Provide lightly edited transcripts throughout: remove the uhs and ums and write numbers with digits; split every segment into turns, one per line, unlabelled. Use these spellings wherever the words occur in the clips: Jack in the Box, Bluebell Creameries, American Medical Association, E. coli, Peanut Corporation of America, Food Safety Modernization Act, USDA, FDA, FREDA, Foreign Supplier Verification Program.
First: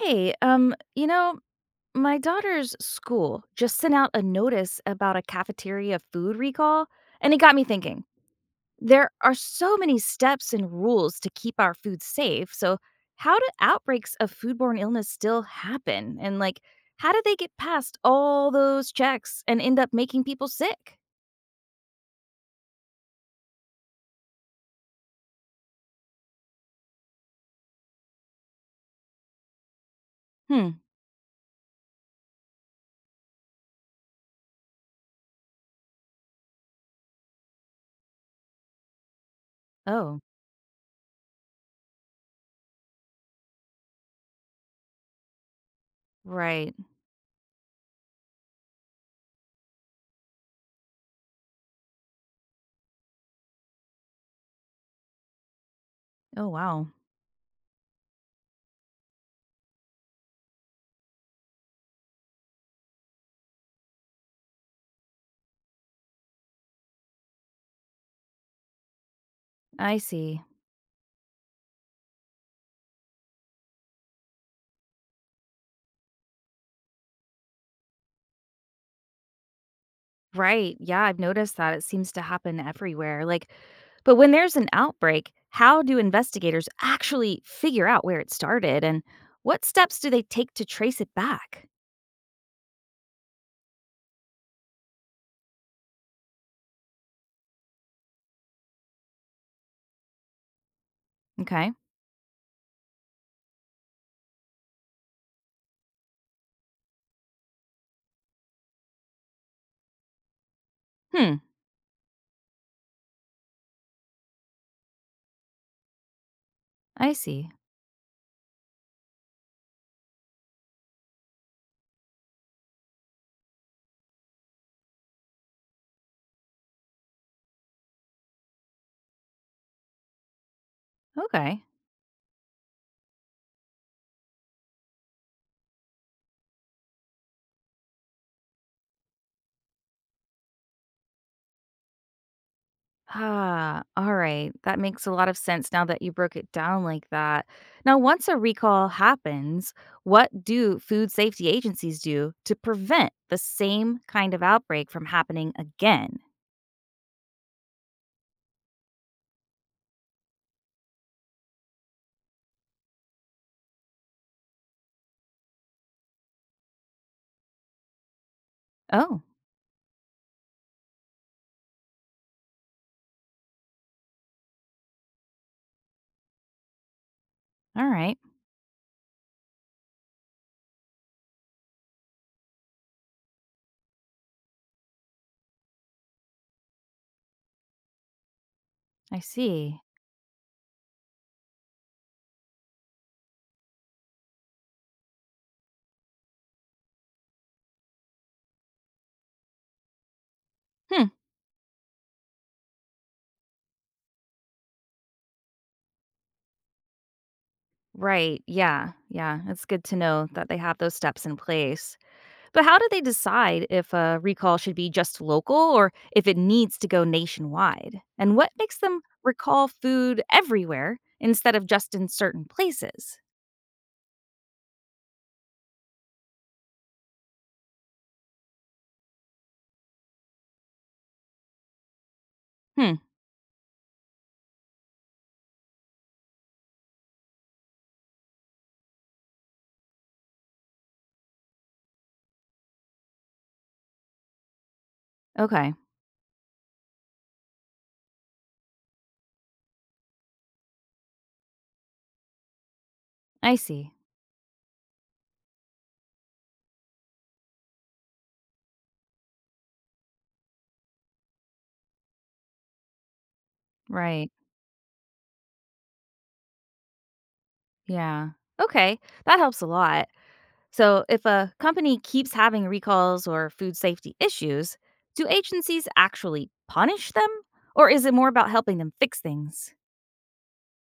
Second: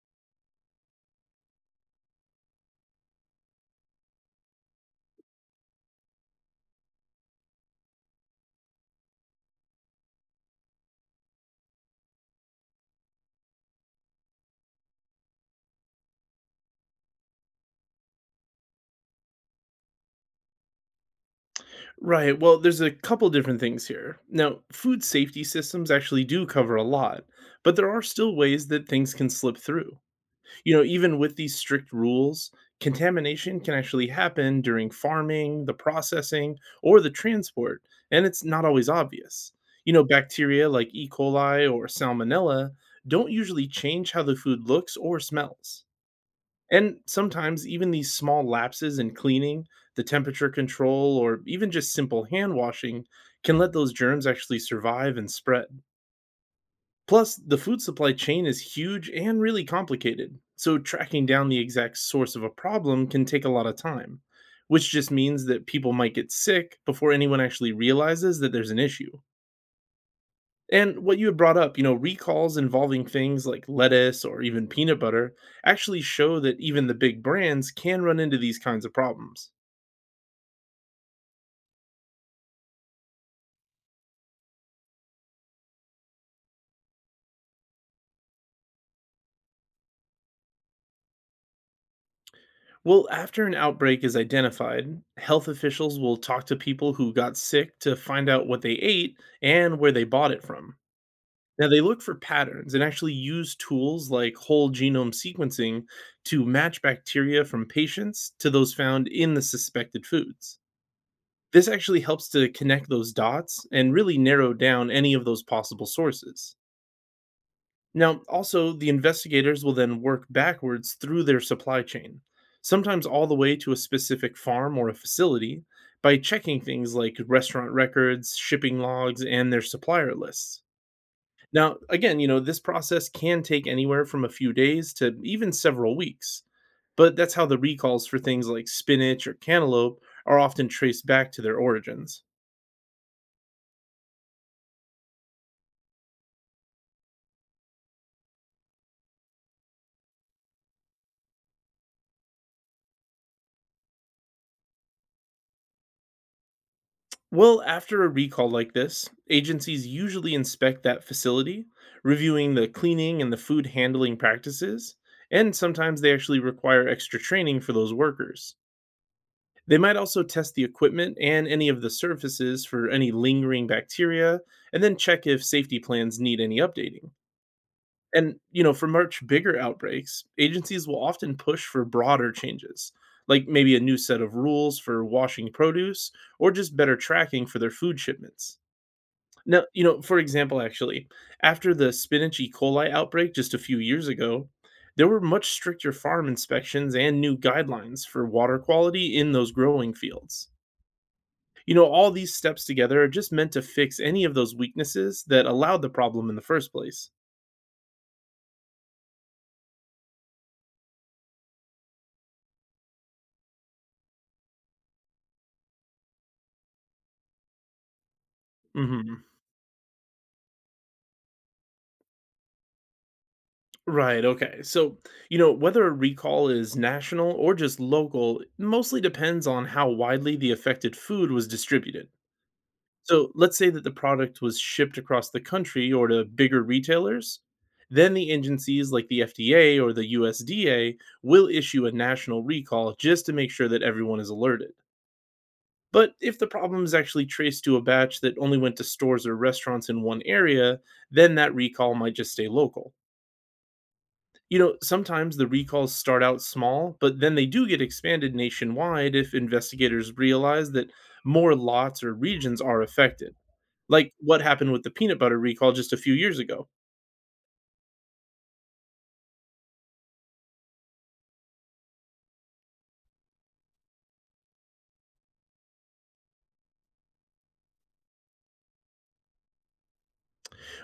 Hey, you know, my daughter's school just sent out a notice about a cafeteria food recall, and it got me thinking. There are so many steps and rules to keep our food safe. So, how do outbreaks of foodborne illness still happen? And, like, how do they get past all those checks and end up making people sick?
Right. Well, there's a couple different things here. Now, food safety systems actually do cover a lot, but there are still ways that things can slip through. You
Hmm.
know, even with these strict rules, contamination can actually happen during farming, the processing, or the transport, and it's not always obvious. You know,
Oh,
bacteria like E. coli or salmonella don't usually change how the food looks or smells.
right.
And sometimes even these small lapses in cleaning, the temperature control, or even just simple hand washing can let those germs actually survive and spread.
Oh, wow.
Plus, the food supply chain is huge and really complicated, so tracking down the exact source of a problem can take a lot of time, which just means that people might get sick before anyone actually realizes that there's an issue.
I see.
And what you had brought up, recalls involving things like lettuce or even peanut butter actually show that even the big brands can run into these kinds of problems.
Right. Yeah, I've noticed that it seems to happen everywhere. Like, but when there's an outbreak, how do investigators actually figure out where it started and what steps do they take to trace it back?
Well, after an outbreak is identified, health officials will talk to people who got sick to find out what they ate and where they bought it from. Now,
Okay.
they look for patterns and actually use tools like whole genome sequencing to match bacteria from patients to those found in the suspected foods.
Hmm.
This actually helps to connect those dots and really narrow down any of those possible sources.
I see.
Now, also, the investigators will then work backwards through their supply chain, sometimes all the way to a specific farm or a facility, by checking things like restaurant records, shipping logs, and their supplier lists.
Okay.
Now, again, this process can take anywhere from a few days to even several weeks, but that's how the recalls for things like spinach or cantaloupe are often traced back to their origins.
Ah, all right. That makes a lot of sense now that you broke it down like that. Now, once a recall happens, what do food safety agencies do to prevent the same kind of outbreak from happening again?
Well, after a recall like this, agencies usually inspect that facility, reviewing the cleaning and the food handling practices, and sometimes they actually require extra training for those workers.
Oh,
They might also test the equipment and any of the surfaces for any lingering bacteria, and then check if safety plans need any updating.
all right.
And, for much bigger outbreaks, agencies will often push for broader changes, like maybe a new set of rules for washing produce or just better tracking for their food shipments.
I
Now
see.
you know, for example, actually, after the spinach E. coli outbreak just a few years ago, there were much stricter farm inspections and new guidelines for water quality in those growing fields.
Hmm.
All these steps together are just meant to fix any of those weaknesses that allowed the problem in the first place.
Right. Yeah. Yeah. It's good to know that they have those steps in place. But how do they decide if a recall should be just local or if it needs to go nationwide? And what makes them
hmm
recall food everywhere instead of just in certain places?
Right. Okay. So, whether a recall is national or just local mostly depends on how widely the affected food was distributed.
Hmm.
So let's say that the product was shipped across the country or to bigger retailers. Then the agencies like the FDA or the USDA will issue a national recall just to make sure that everyone is alerted.
Okay.
But if the problem is actually traced to a batch that only went to stores or restaurants in one area, then that recall might just stay local.
I see.
Sometimes the recalls start out small, but then they do get expanded nationwide if investigators realize that more lots or regions are affected, like
Right.
what happened with the peanut butter recall just a few years ago.
Yeah. Okay. That helps a lot. So if a company keeps having recalls or food safety issues, do agencies actually punish them? Or is it more about helping them fix things?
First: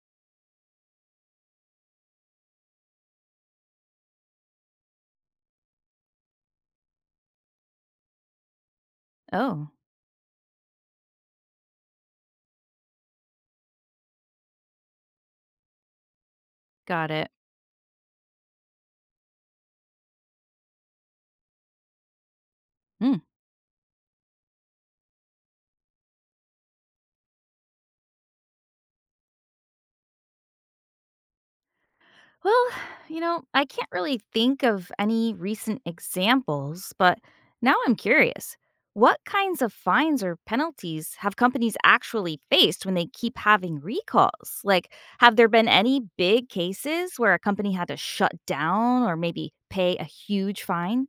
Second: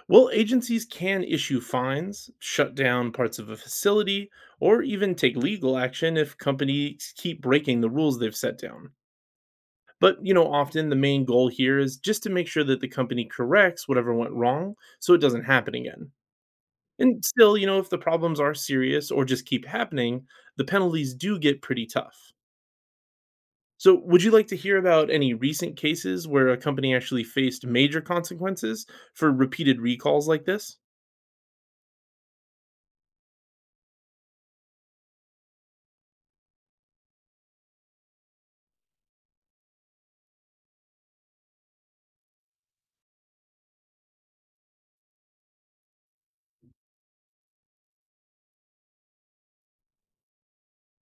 Well, agencies can issue fines, shut down parts of a facility, or even take legal action if companies keep breaking the rules they've set down.
Oh,
But, often the main goal here is just to make sure that the company corrects whatever went wrong so it doesn't happen again.
got
And
it.
still, if the problems are serious or just keep happening, the penalties do get pretty tough.
Mm.
So, would you like to hear about any recent cases where a company actually faced major consequences for repeated recalls like this?
Well, you know, I can't really think of any recent examples, but now I'm curious. What kinds of fines or penalties have companies actually faced when they keep having recalls? Like, have there been any big cases where a company had to shut down or maybe pay a huge fine?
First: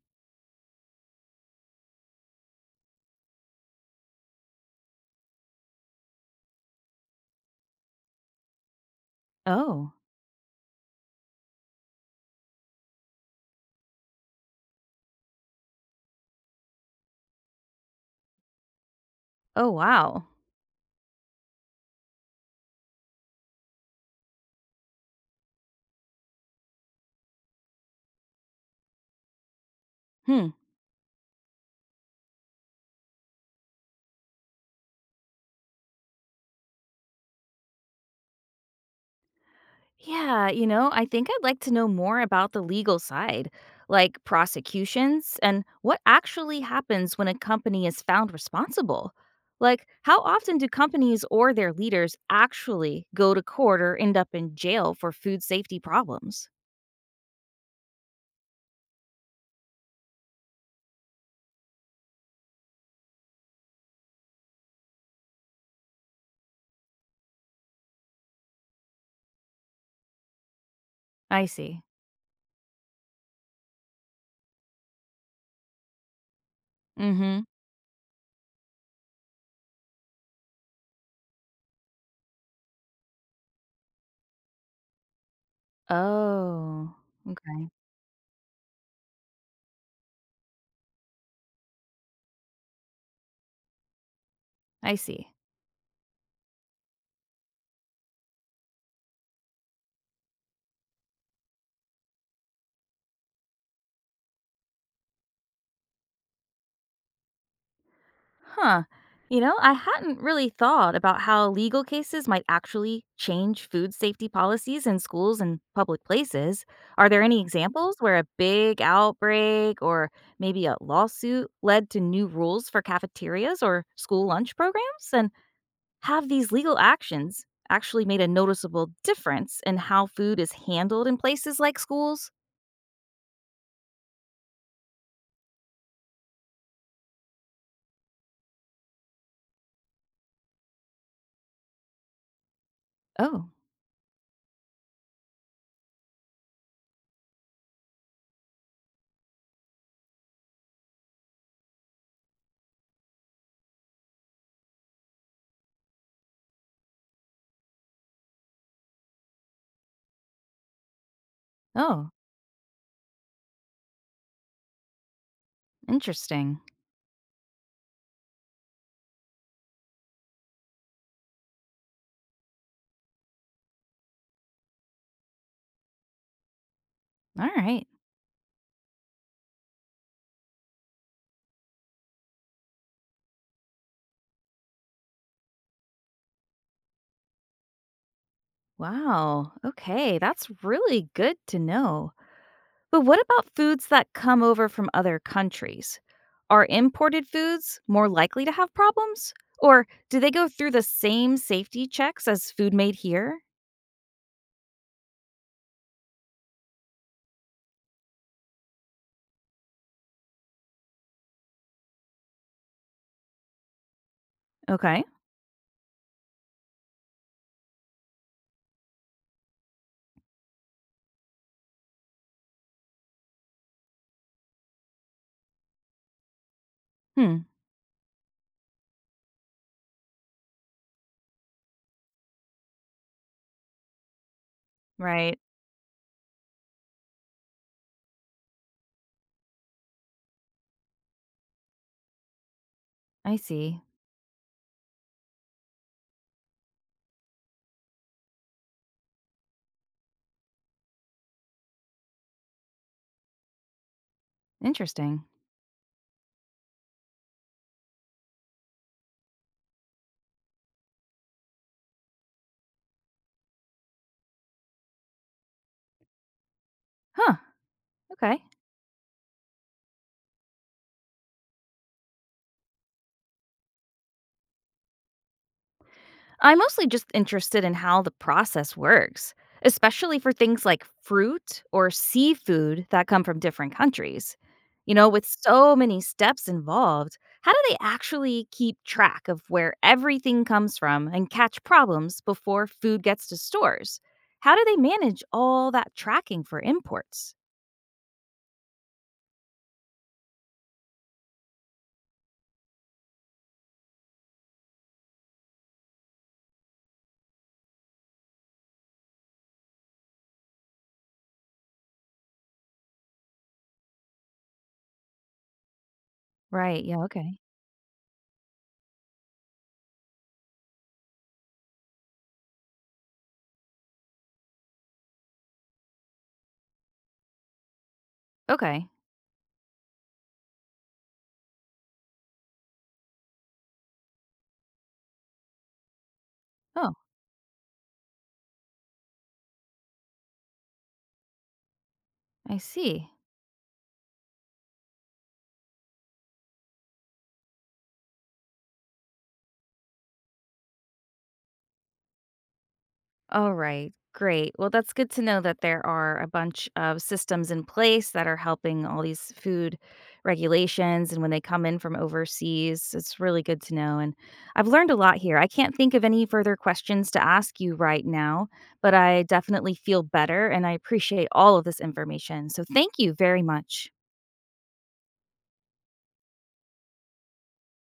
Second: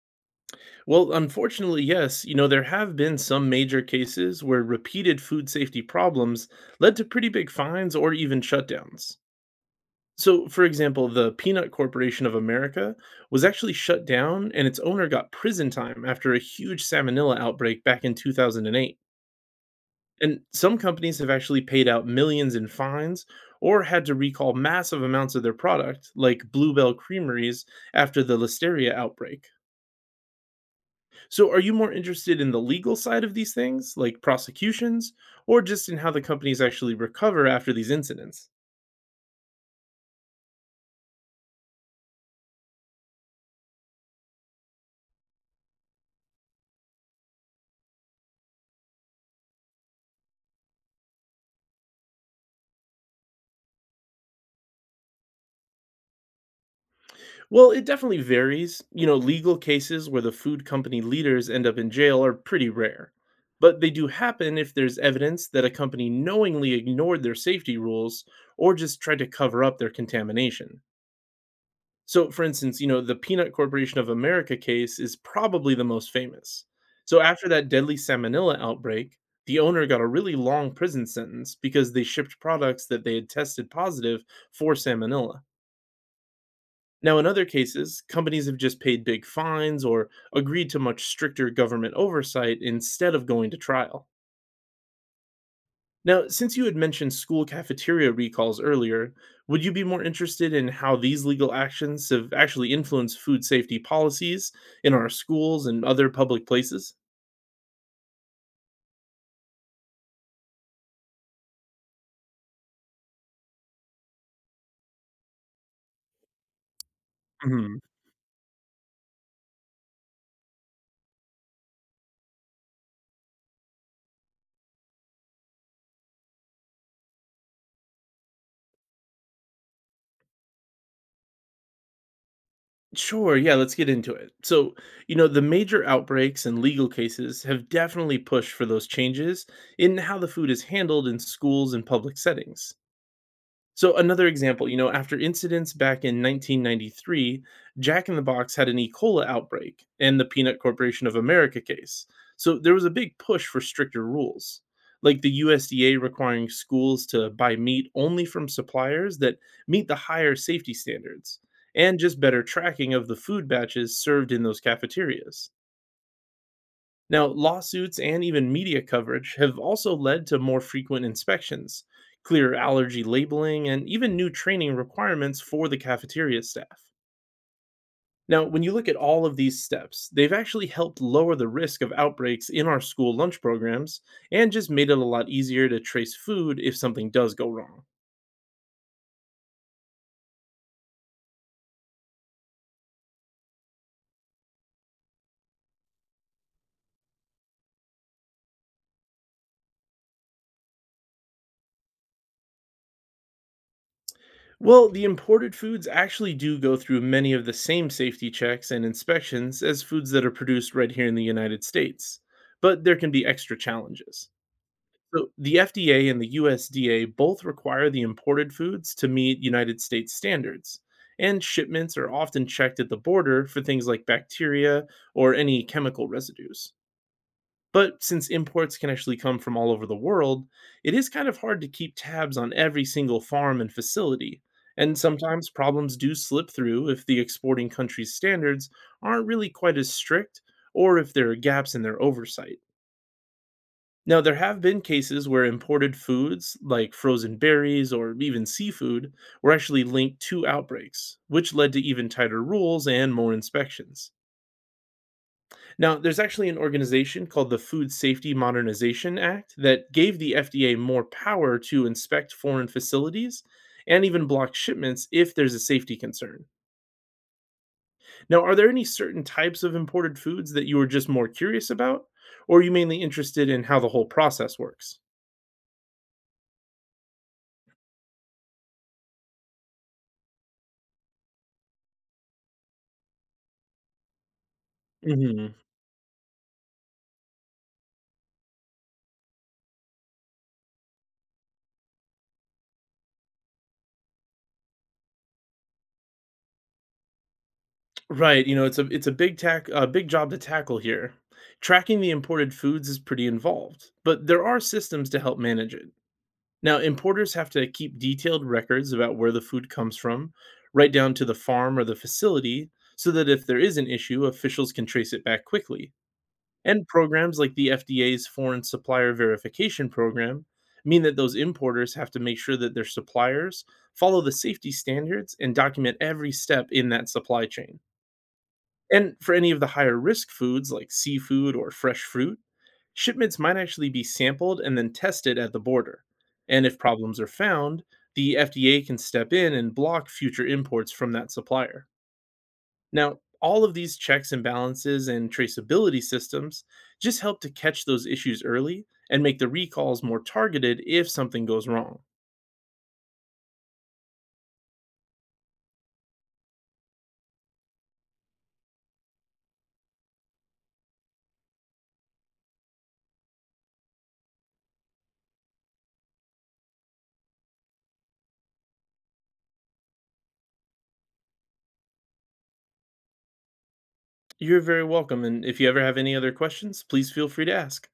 Well, unfortunately, yes. There have been some major cases where repeated food safety problems led to pretty big fines or even shutdowns.
Oh,
So, for example, the Peanut Corporation of America was actually shut down and its owner got prison time after a huge salmonella outbreak back in 2008.
oh, wow.
And some companies have actually paid out millions in fines or had to recall massive amounts of their product, like Bluebell Creameries, after the Listeria outbreak.
Hmm.
So, are you more interested in the legal side of these things, like prosecutions, or just in how the companies actually recover after these incidents?
Yeah, you know, I think I'd like to know more about the legal side, like prosecutions and what actually happens when a company is found responsible. Like, how often do companies or their leaders actually go to court or end up in jail for food safety problems?
Well, it definitely varies. Legal cases where the food company leaders end up in jail are pretty rare, but they do happen if there's evidence that a company knowingly ignored their safety rules or just tried to cover up their contamination.
I see.
So, for instance, the Peanut Corporation of America case is probably the most famous.
Mm
So,
hmm.
after that deadly salmonella outbreak, the owner got a really long prison sentence because they shipped products that they had tested positive for salmonella.
Oh,
Now, in other
okay.
cases, companies have just paid big fines or agreed to much stricter government oversight instead of going to trial.
I see.
Now, since you had mentioned school cafeteria recalls earlier, would you be more interested in how these legal actions have actually influenced food safety policies in our schools and other public places?
Huh. You know, I hadn't really thought about how legal cases might actually change food safety policies in schools and public places. Are there any
Mhm.
examples where a big outbreak or maybe a lawsuit led to new rules for cafeterias or school lunch programs? And have these legal actions actually made a noticeable difference in how food is handled in places like schools?
Sure, yeah, let's get into it. So, the major outbreaks and legal cases have definitely pushed for those changes in how the food is handled in schools and public settings.
Oh,
So another example, after incidents back in 1993, Jack in the Box had an E. coli outbreak and the Peanut Corporation of America case. So there was a big push for stricter rules, like the USDA requiring schools to buy meat only from suppliers that meet the higher safety standards and
oh,
just better tracking of the food batches served in those cafeterias.
interesting.
Now, lawsuits and even media coverage have also led to more frequent inspections, clear allergy labeling, and even new training requirements for the cafeteria staff.
All right.
Now, when you look at all of these steps, they've actually helped lower the risk of outbreaks in our school lunch programs and just made it a lot easier to trace food if something does go wrong.
Wow. Okay. That's really good to know. But what about foods that come over from other countries? Are imported foods more likely to have problems? Or do they go through the same safety checks as food made here?
Well, the imported foods actually do go through many of the same safety checks and inspections as foods that are produced right here in the United States, but there can be extra challenges.
Okay.
So the FDA and the USDA both require the imported foods to meet United States standards, and shipments are often checked at the border for things like bacteria or any chemical residues.
Hmm.
But since imports can actually come from all over the world, it is kind of hard to keep tabs on every single farm and facility. And
Right.
sometimes problems do slip through if the exporting country's standards aren't really quite as strict or if there are gaps in their oversight.
I see.
Now, there have been cases where imported foods, like frozen berries or even seafood, were actually linked to outbreaks, which led to even tighter rules and more inspections.
Interesting.
Now, there's actually an organization called the Food Safety Modernization Act that gave the FDA more power to inspect foreign facilities and even block shipments if there's a safety concern.
Huh. Okay.
Now, are there any certain types of imported foods that you were just more curious about, or are you mainly interested in how the whole process works?
I'm mostly just interested in how the process works, especially for things like fruit or seafood that come from different countries. You know, with
hmm
so many steps involved, how do they actually keep track of where everything comes from and catch problems before food gets to stores? How do they manage all that tracking for imports?
Right, you know, it's a big job to tackle here. Tracking the imported foods is pretty involved, but there are systems to help manage it. Now, importers have to keep detailed records about where the food comes from, right down to the farm or the facility, so that if there is an issue, officials can trace it back quickly.
Right.
And
Yeah.
programs
Okay.
like the FDA's Foreign Supplier Verification Program mean that those importers have to make sure that their suppliers follow the safety standards and document every step in that supply chain.
Okay.
And for any of the higher risk foods like seafood or fresh fruit, shipments might actually be sampled and then tested at the border. And if
Oh,
problems are found, the FDA can step in and block future imports from that supplier.
I see.
Now, all of these checks and balances and traceability systems just help to catch those issues early and make the recalls more targeted if something goes wrong.
All right, great. Well, that's good to know that there are a bunch of systems in place that are helping all these food regulations. And when they come in from overseas, it's really good to know. And I've learned a lot here. I can't think of any further questions to ask you right now, but I definitely feel better and I appreciate all of this information. So thank you very much.
You're very welcome, and if you ever have any other questions, please feel free to ask.